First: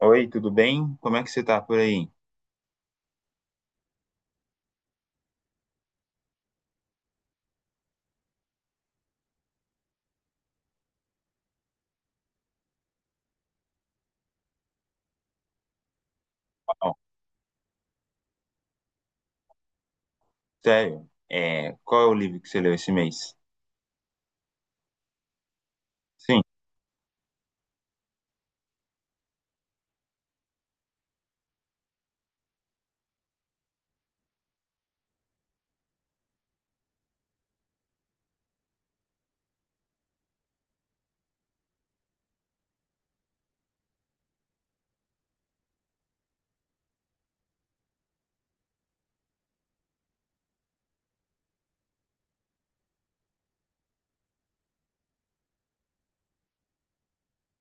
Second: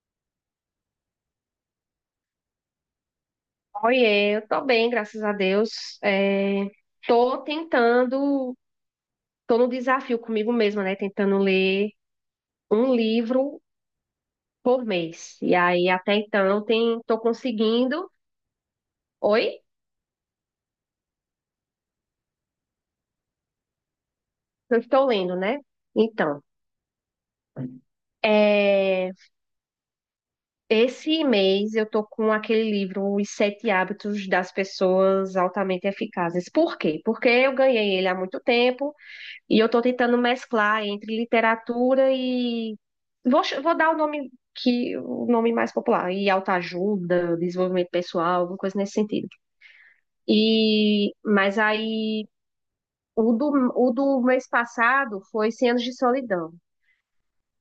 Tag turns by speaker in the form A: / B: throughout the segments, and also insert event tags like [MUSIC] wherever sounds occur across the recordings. A: Oi, tudo bem? Como é que você tá por aí?
B: Oiê, eu tô bem, graças a Deus. É, tô tentando, tô no desafio comigo mesma, né? Tentando ler um livro por mês. E aí, até então,
A: Ó,
B: tô conseguindo. Oi?
A: sério, qual é o livro que você leu esse mês?
B: Eu estou lendo, né? Então,
A: Sim,
B: é, esse mês eu tô com aquele livro, Os Sete Hábitos das Pessoas Altamente Eficazes. Por quê? Porque eu ganhei ele há muito tempo. E eu estou tentando mesclar entre literatura e. Vou dar o nome que o nome mais popular, e autoajuda, desenvolvimento pessoal, alguma coisa nesse sentido. E mas aí o do, o do mês passado foi Cem Anos de Solidão.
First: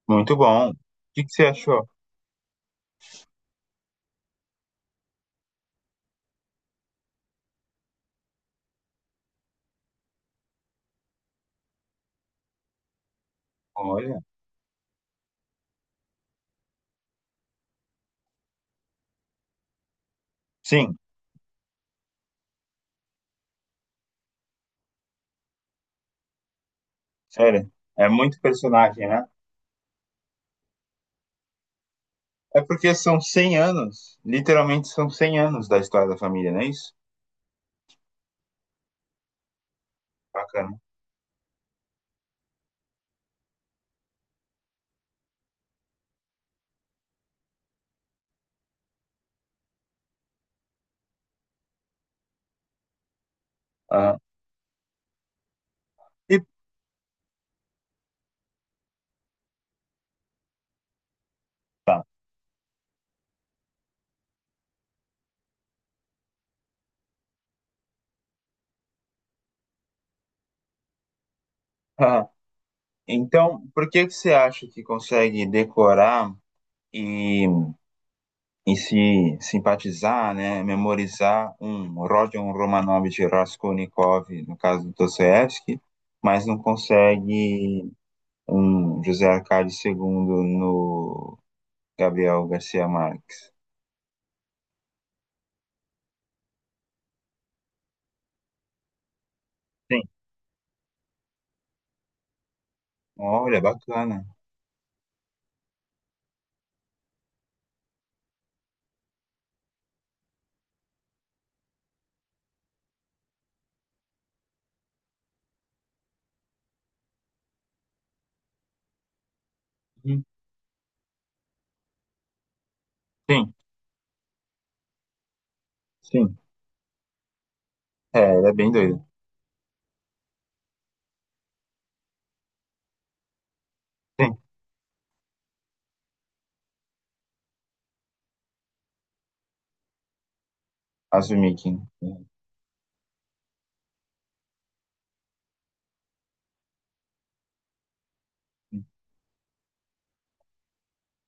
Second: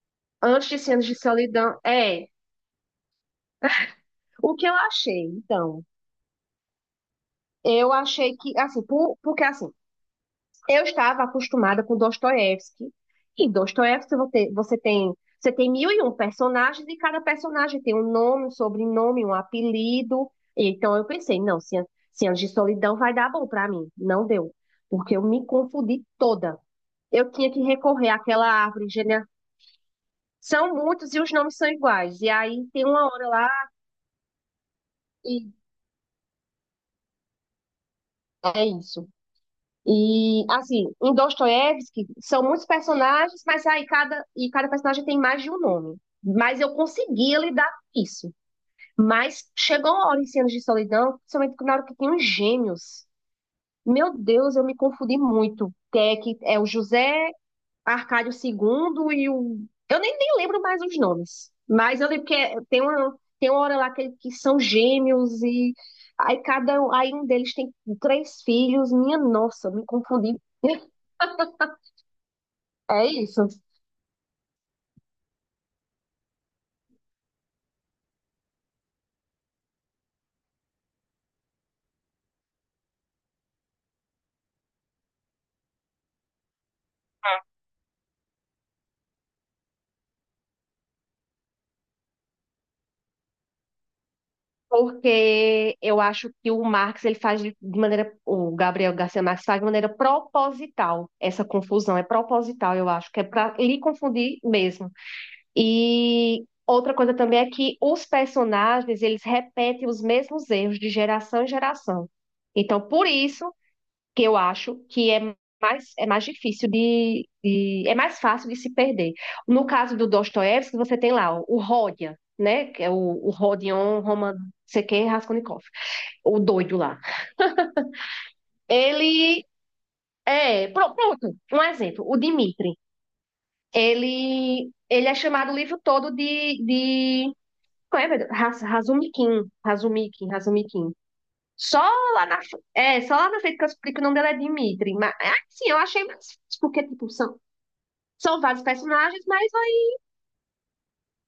A: muito
B: Antes
A: bom. O
B: de Cem Anos de
A: que que você
B: Solidão,
A: achou?
B: é o que eu achei. Então, eu achei que assim, porque assim, eu estava acostumada com Dostoiévski. E Dostoiévski
A: Olha,
B: você tem mil e um personagens e cada personagem tem um nome, um sobrenome, um apelido. Então
A: sim,
B: eu pensei, não, Cem Anos de Solidão vai dar bom para mim. Não deu, porque eu me confundi toda. Eu tinha que
A: sério,
B: recorrer
A: é muito
B: àquela árvore,
A: personagem, né?
B: gene- São muitos e os nomes são iguais. E
A: É
B: aí tem
A: porque
B: uma
A: são
B: hora
A: 100
B: lá
A: anos, literalmente são 100
B: e
A: anos da história da família, não é isso?
B: é isso. E
A: Bacana.
B: assim, em Dostoiévski são muitos personagens, mas aí cada personagem tem mais de um nome. Mas eu conseguia lidar com isso. Mas chegou uma hora em Cenas de Solidão, principalmente na hora que tem os gêmeos. Meu
A: Aham.
B: Deus, eu me confundi muito. É, que
A: E
B: é o José Arcádio II e o. Eu nem lembro mais os nomes. Mas
A: tá.
B: eu lembro que tem uma hora lá que são gêmeos e aí aí um deles tem três filhos. Minha nossa, eu me confundi.
A: Aham.
B: É isso.
A: Então, por que que você acha que consegue decorar e em se simpatizar, né, memorizar um Rodion Romanov de Raskolnikov, no caso do Dostoiévski, mas não consegue um José Arcade II no Gabriel Garcia Marques?
B: Porque eu acho que o Marx ele faz de maneira, o Gabriel Garcia Marques faz de maneira
A: Sim.
B: proposital essa confusão, é proposital, eu acho, que é para
A: Olha,
B: lhe
A: bacana.
B: confundir mesmo. E outra coisa também é que os personagens, eles repetem os mesmos erros de geração em geração. Então, por isso que eu acho que é mais difícil de- é mais fácil de se perder. No caso do
A: Uhum.
B: Dostoiévski, você tem lá o Rodia, né? Que é o
A: Sim,
B: Rodion Roman, não sei quem, Raskolnikov,
A: sim.
B: o doido lá.
A: É, ele é bem doido.
B: Ele é, pronto, um exemplo, o Dmitri.
A: Sim.
B: Ele é chamado o livro todo de como é, meu Deus? Razumikin, Razumikin, Razumikin.
A: Azumikin.
B: Só só lá na frente que eu explico o nome dela é Dimitri. Mas, assim, eu achei mais fácil, porque, tipo, são vários personagens, mas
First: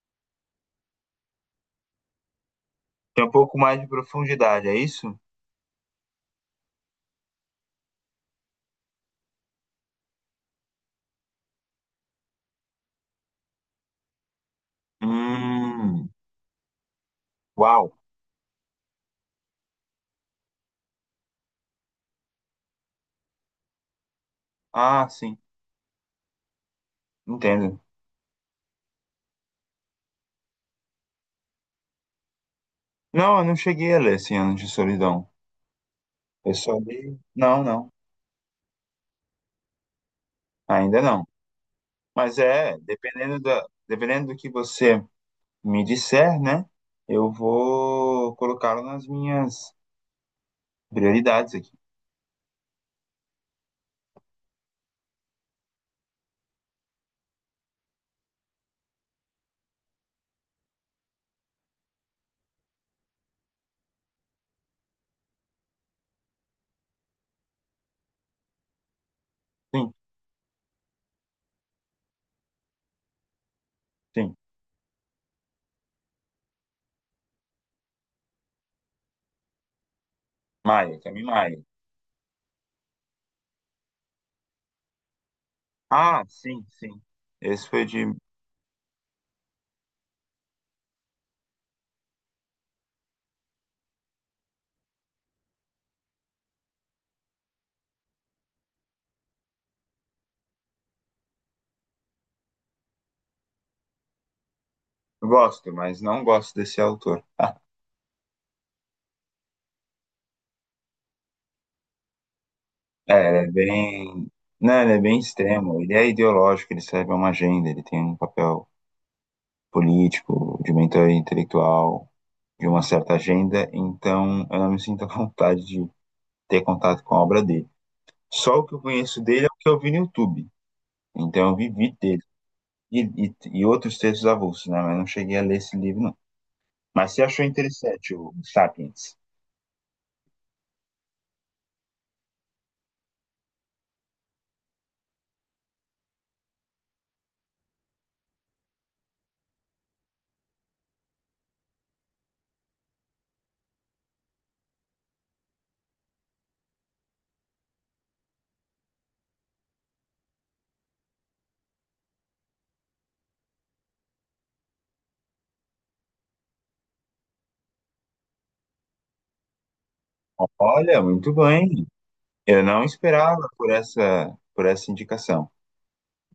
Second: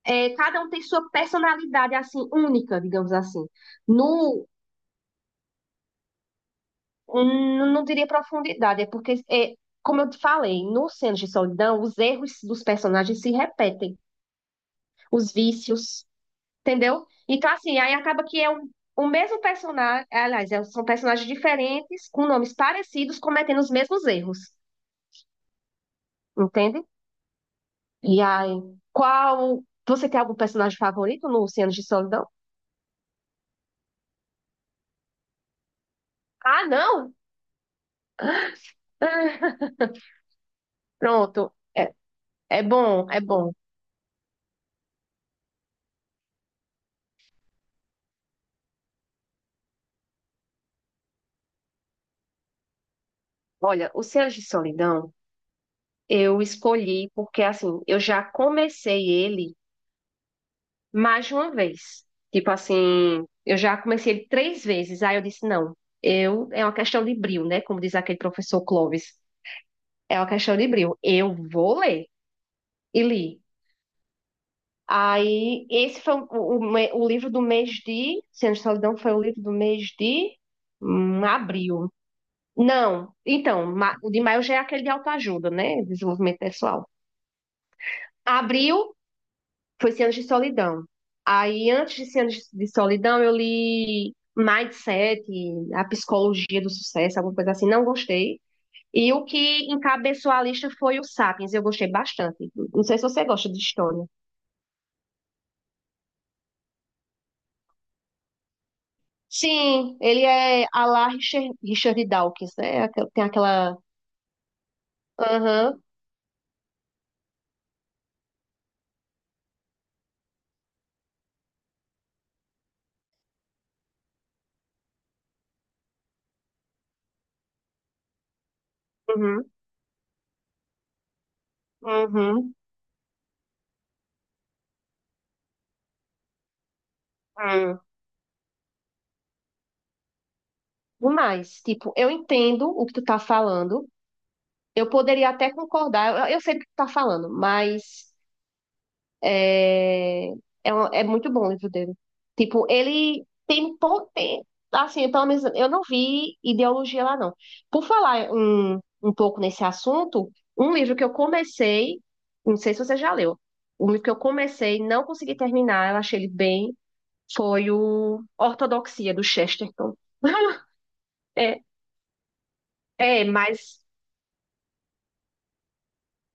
B: cada um tem sua personalidade, assim, única, digamos
A: Tem um
B: assim.
A: pouco mais de
B: No,
A: profundidade, é isso?
B: não diria profundidade, é porque, como eu te falei, no Cenas de Solidão, os erros dos personagens se repetem, os vícios,
A: Hum,
B: entendeu? Então, assim, aí
A: uau.
B: acaba que é o mesmo personagem, aliás, são personagens diferentes, com nomes parecidos, cometendo os mesmos erros,
A: Ah, sim,
B: entende?
A: entendo.
B: E aí, qual... você tem algum personagem favorito no Cenas de Solidão?
A: Não, eu não cheguei a ler Cem Anos de Solidão. Eu
B: Ah,
A: só
B: não!
A: li. Não, não,
B: [LAUGHS]
A: ainda não.
B: Pronto,
A: Mas
B: é
A: é,
B: bom, é bom.
A: dependendo do que você me disser, né? Eu vou colocá-lo nas minhas prioridades aqui.
B: Olha, o Céus de Solidão eu escolhi porque, assim, eu já comecei ele mais de uma vez. Tipo assim, eu já comecei ele três vezes. Aí eu disse, não, é uma questão de brio, né? Como diz aquele professor Clóvis.
A: Sim,
B: É uma questão de brio. Eu vou ler. E li.
A: sim.
B: Aí, esse foi o livro do mês de... Céus de Solidão foi o livro do mês de
A: Maia, Cami Maia.
B: abril. Não, então, o de maio já é aquele de autoajuda, né?
A: Ah,
B: Desenvolvimento
A: sim,
B: pessoal.
A: sim. Esse foi de.
B: Abril foi 100 Anos de Solidão. Aí, antes de 100 Anos de Solidão, eu li Mindset, A Psicologia do Sucesso, alguma coisa assim, não gostei. E o que encabeçou a lista foi o Sapiens, eu gostei bastante. Não sei se você gosta de história.
A: Gosto, mas não gosto desse autor.
B: Sim, ele é a lá Richard, Richard Dawkins, né?
A: É,
B: Tem
A: ele é
B: aquela.
A: bem. Não, ele é bem extremo.
B: Aham,
A: Ele é ideológico, ele serve a uma agenda, ele tem um papel político, de mentor intelectual, de uma certa agenda, então eu não me sinto à vontade de ter contato com a obra dele. Só o que eu conheço dele
B: uhum,
A: é o que eu vi no YouTube. Então eu vivi dele.
B: uhum,
A: E, e outros textos avulsos, né? Mas não cheguei a ler esse livro, não. Mas você achou
B: uhum.
A: interessante o Sapiens?
B: Demais. Tipo, eu entendo o que tu tá falando. Eu poderia até concordar. Eu sei do que tu tá falando, mas é, é muito bom o livro dele. Tipo, ele tem assim, pelo menos eu não vi ideologia lá, não. Por falar um pouco nesse assunto, um livro que eu comecei, não sei se você já leu, um livro que eu comecei, não consegui terminar, eu achei ele bem, foi o Ortodoxia, do Chesterton. [LAUGHS]
A: Olha, muito
B: É,
A: bem. Eu não
B: é,
A: esperava por
B: mas.
A: essa, indicação.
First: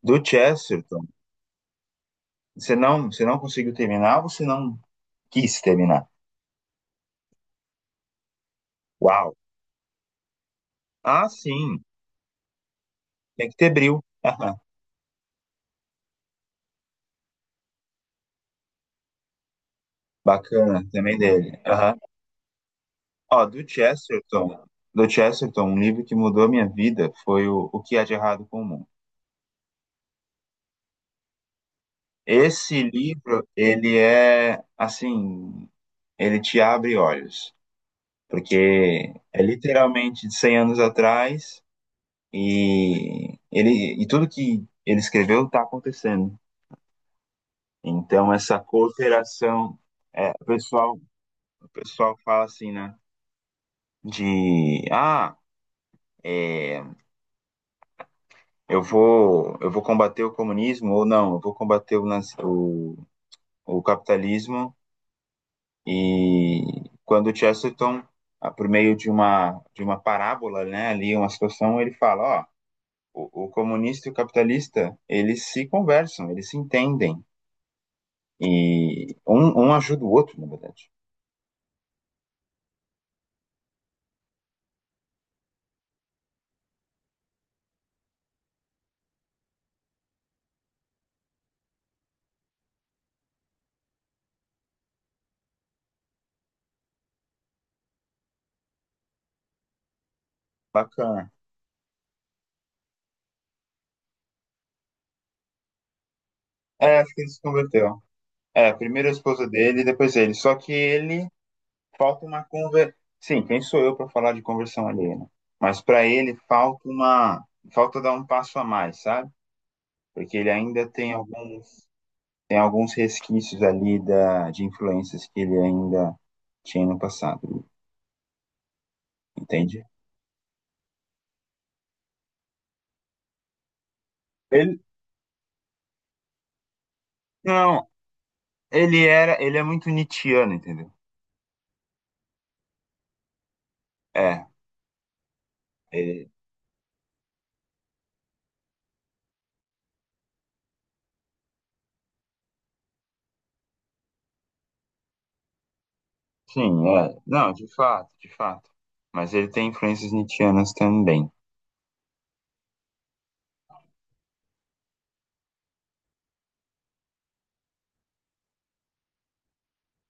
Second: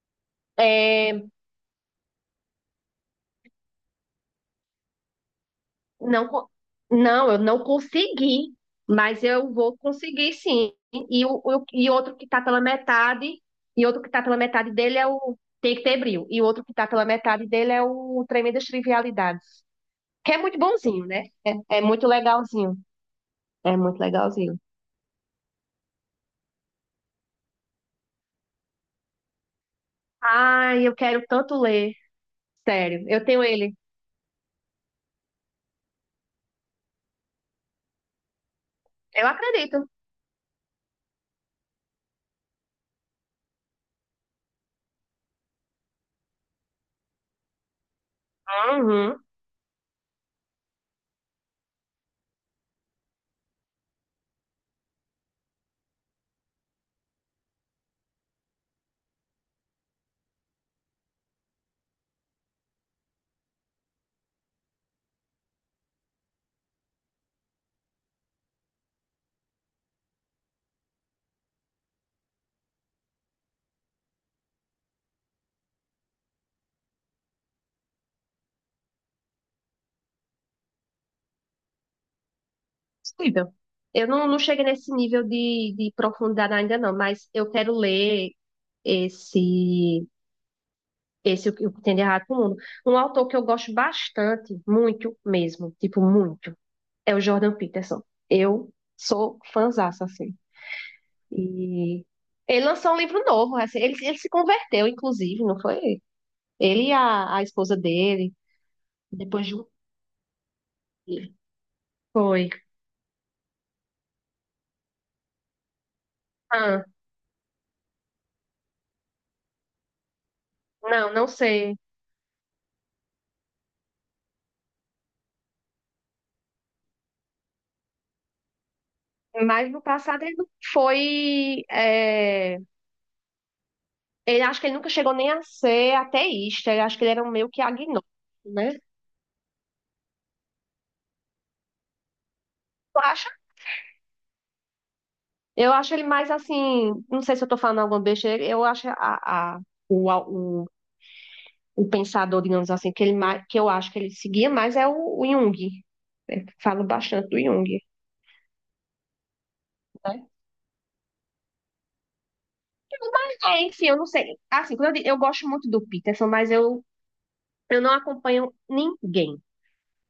A: Do Chesterton,
B: é,
A: você não conseguiu terminar ou você não quis terminar?
B: Não, não, eu não consegui, mas
A: Uau!
B: eu vou conseguir sim. E,
A: Ah,
B: o, o-
A: sim, tem que ter bril.
B: outro que está
A: [LAUGHS]
B: pela
A: Aham.
B: metade dele é o Tem que ter brilho. E o outro que está pela metade dele é o Tremendas Trivialidades, que é muito
A: Bacana,
B: bonzinho,
A: também
B: né?
A: dele.
B: É é
A: Aham.
B: muito legalzinho.
A: Ó, do
B: É muito legalzinho.
A: Chesterton, um livro que mudou a minha vida foi o que há de errado com o mundo.
B: Ai, eu quero tanto ler.
A: Esse
B: Sério, eu tenho
A: livro,
B: ele.
A: ele é assim, ele te abre olhos, porque
B: Eu
A: é
B: acredito.
A: literalmente de 100 anos atrás e ele e tudo que ele escreveu está acontecendo. Então essa
B: Uhum.
A: cooperação, o pessoal, fala assim, né? De ah, é, eu vou combater o comunismo ou não, eu vou combater o capitalismo. E quando o Chesterton, ah, por meio de uma parábola, né, ali, uma situação, ele fala, ó, o comunista e o capitalista, eles se conversam, eles se entendem. E um ajuda o outro, na verdade.
B: Possível. Eu não cheguei nesse nível de profundidade ainda não, mas eu quero ler esse. Esse é o que tem de errado com o mundo. Um autor que eu gosto bastante, muito mesmo, tipo, muito, é o Jordan Peterson. Eu sou fãzaça, assim.
A: Bacana.
B: E ele lançou um livro novo, assim, ele se converteu, inclusive, não foi? Ele e
A: É, acho que ele
B: a,
A: se
B: a esposa
A: converteu.
B: dele,
A: É, primeiro a
B: depois
A: esposa
B: de um
A: dele, depois ele. Só que ele
B: filho.
A: falta uma
B: Foi.
A: conver... Sim, quem sou eu para falar de conversão alheia, né? Mas para ele
B: Ah,
A: falta dar um passo a mais, sabe? Porque ele ainda tem
B: não, não sei.
A: alguns resquícios ali da de influências que ele ainda tinha no passado,
B: Mas no
A: entende?
B: passado ele não foi. Ele acho que ele
A: Ele
B: nunca chegou nem a ser ateísta. Eu acho que ele era um meio que
A: não,
B: agnóstico, né?
A: ele é muito nietzschiano, entendeu?
B: Eu acho
A: É,
B: Eu acho ele
A: ele-
B: mais assim, não sei se eu tô falando alguma besteira, eu acho o, a- o, o pensador, digamos assim, que eu acho que ele seguia mais é o Jung. Falo
A: sim, é.
B: bastante do
A: Não, de
B: Jung,
A: fato, de fato. Mas ele tem influências
B: né?
A: nietzschianas também.
B: É, enfim, eu não sei. Assim, eu gosto muito do Peterson, mas eu não acompanho ninguém.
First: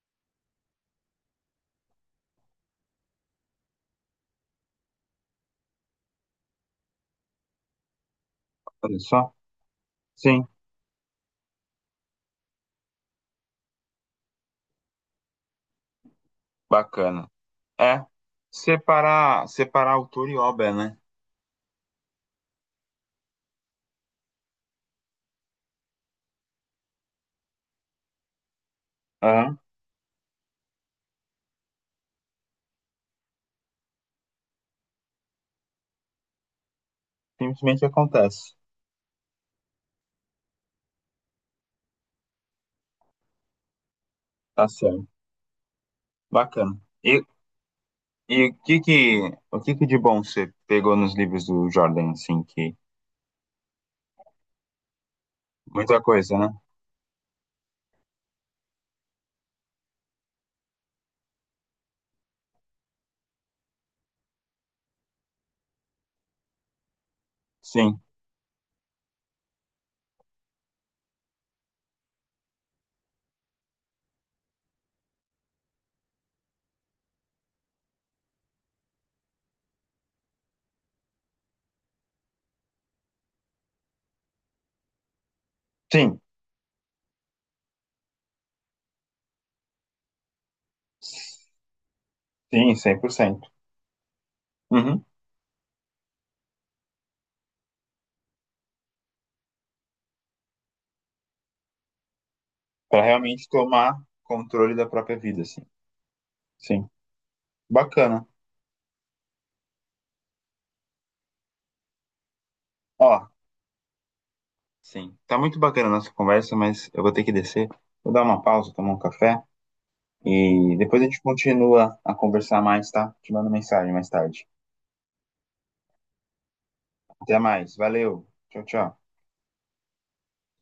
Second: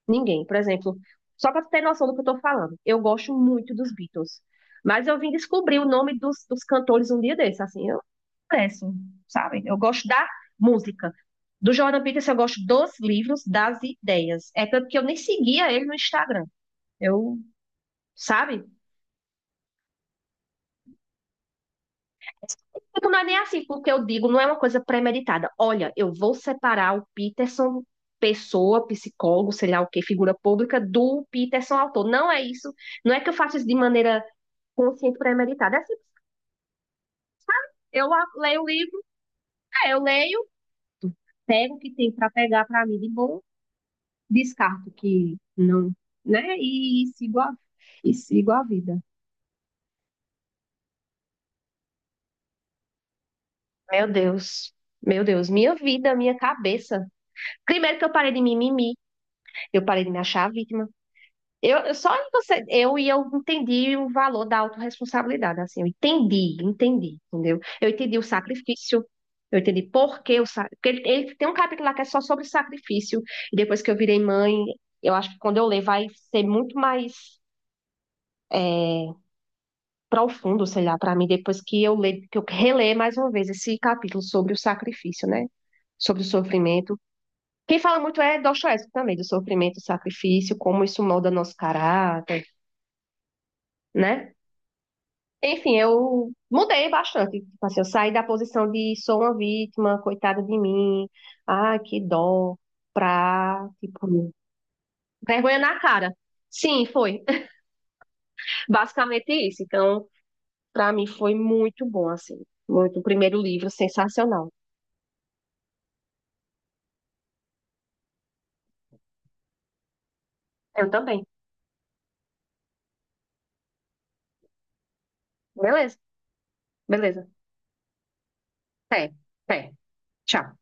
B: Ninguém. Por exemplo, só para tu ter noção do que eu tô falando, eu gosto muito dos Beatles. Mas eu vim descobrir o nome dos cantores um dia desses, assim. Sucesso,
A: Olha só.
B: sabe? Eu gosto da
A: Sim,
B: música. Do Jordan Peterson eu gosto dos livros, das ideias. É tanto que eu nem seguia ele no Instagram.
A: bacana.
B: Eu,
A: É,
B: sabe?
A: separar, autor e obra, né?
B: Tipo, não é nem assim, porque eu digo, não é uma coisa premeditada. Olha, eu vou separar o Peterson, pessoa, psicólogo,
A: Aham,
B: sei lá o que, figura pública, do Peterson, autor. Não é isso. Não é que eu faço isso de maneira consciente, premeditada. É assim,
A: simplesmente
B: eu
A: acontece.
B: leio o livro, é, eu leio, pego o que tem para pegar para mim de bom
A: Tá
B: descarto
A: certo.
B: que não, né?
A: Bacana.
B: E,
A: E,
B: sigo a, e
A: e
B: sigo
A: o
B: a
A: que que,
B: vida.
A: de bom você pegou nos livros do Jordan, assim, que...
B: Meu Deus. Meu Deus, minha
A: Muita
B: vida, minha
A: coisa, né?
B: cabeça. Primeiro que eu parei de mimimi, eu parei de me achar vítima. Eu só em você, eu entendi o valor da autorresponsabilidade, assim, eu entendi, entendi, entendeu? Eu
A: Sim.
B: entendi o sacrifício, eu entendi por que o sacrifício. Ele tem um capítulo lá que é só sobre sacrifício, e depois que eu virei mãe, eu acho que quando eu ler vai ser muito mais é, profundo, sei lá, para mim, depois que eu leio, que eu releio mais uma vez esse capítulo sobre o sacrifício, né?
A: Sim.
B: Sobre o sofrimento. Quem fala muito é Dostoiévski também, do sofrimento, sacrifício, como isso molda nosso caráter,
A: Sim, 100%.
B: né?
A: Uhum.
B: Enfim, eu mudei bastante. Tipo assim, eu saí da posição de sou uma vítima, coitada de mim, ah, que dó,
A: Para realmente
B: pra,
A: tomar
B: tipo,
A: controle da própria vida,
B: vergonha
A: assim.
B: na cara. Sim,
A: Sim.
B: foi
A: Bacana.
B: [LAUGHS] basicamente isso. Então, para mim foi muito bom, assim. Muito, o
A: Ó,
B: primeiro livro, sensacional.
A: sim. Tá muito bacana a nossa conversa, mas eu vou ter que descer. Vou dar uma pausa, tomar um café. E
B: Eu
A: depois a gente
B: também.
A: continua a conversar mais, tá? Te mando mensagem mais tarde.
B: Beleza, beleza.
A: Até mais. Valeu. Tchau, tchau.
B: Até, até. Tchau.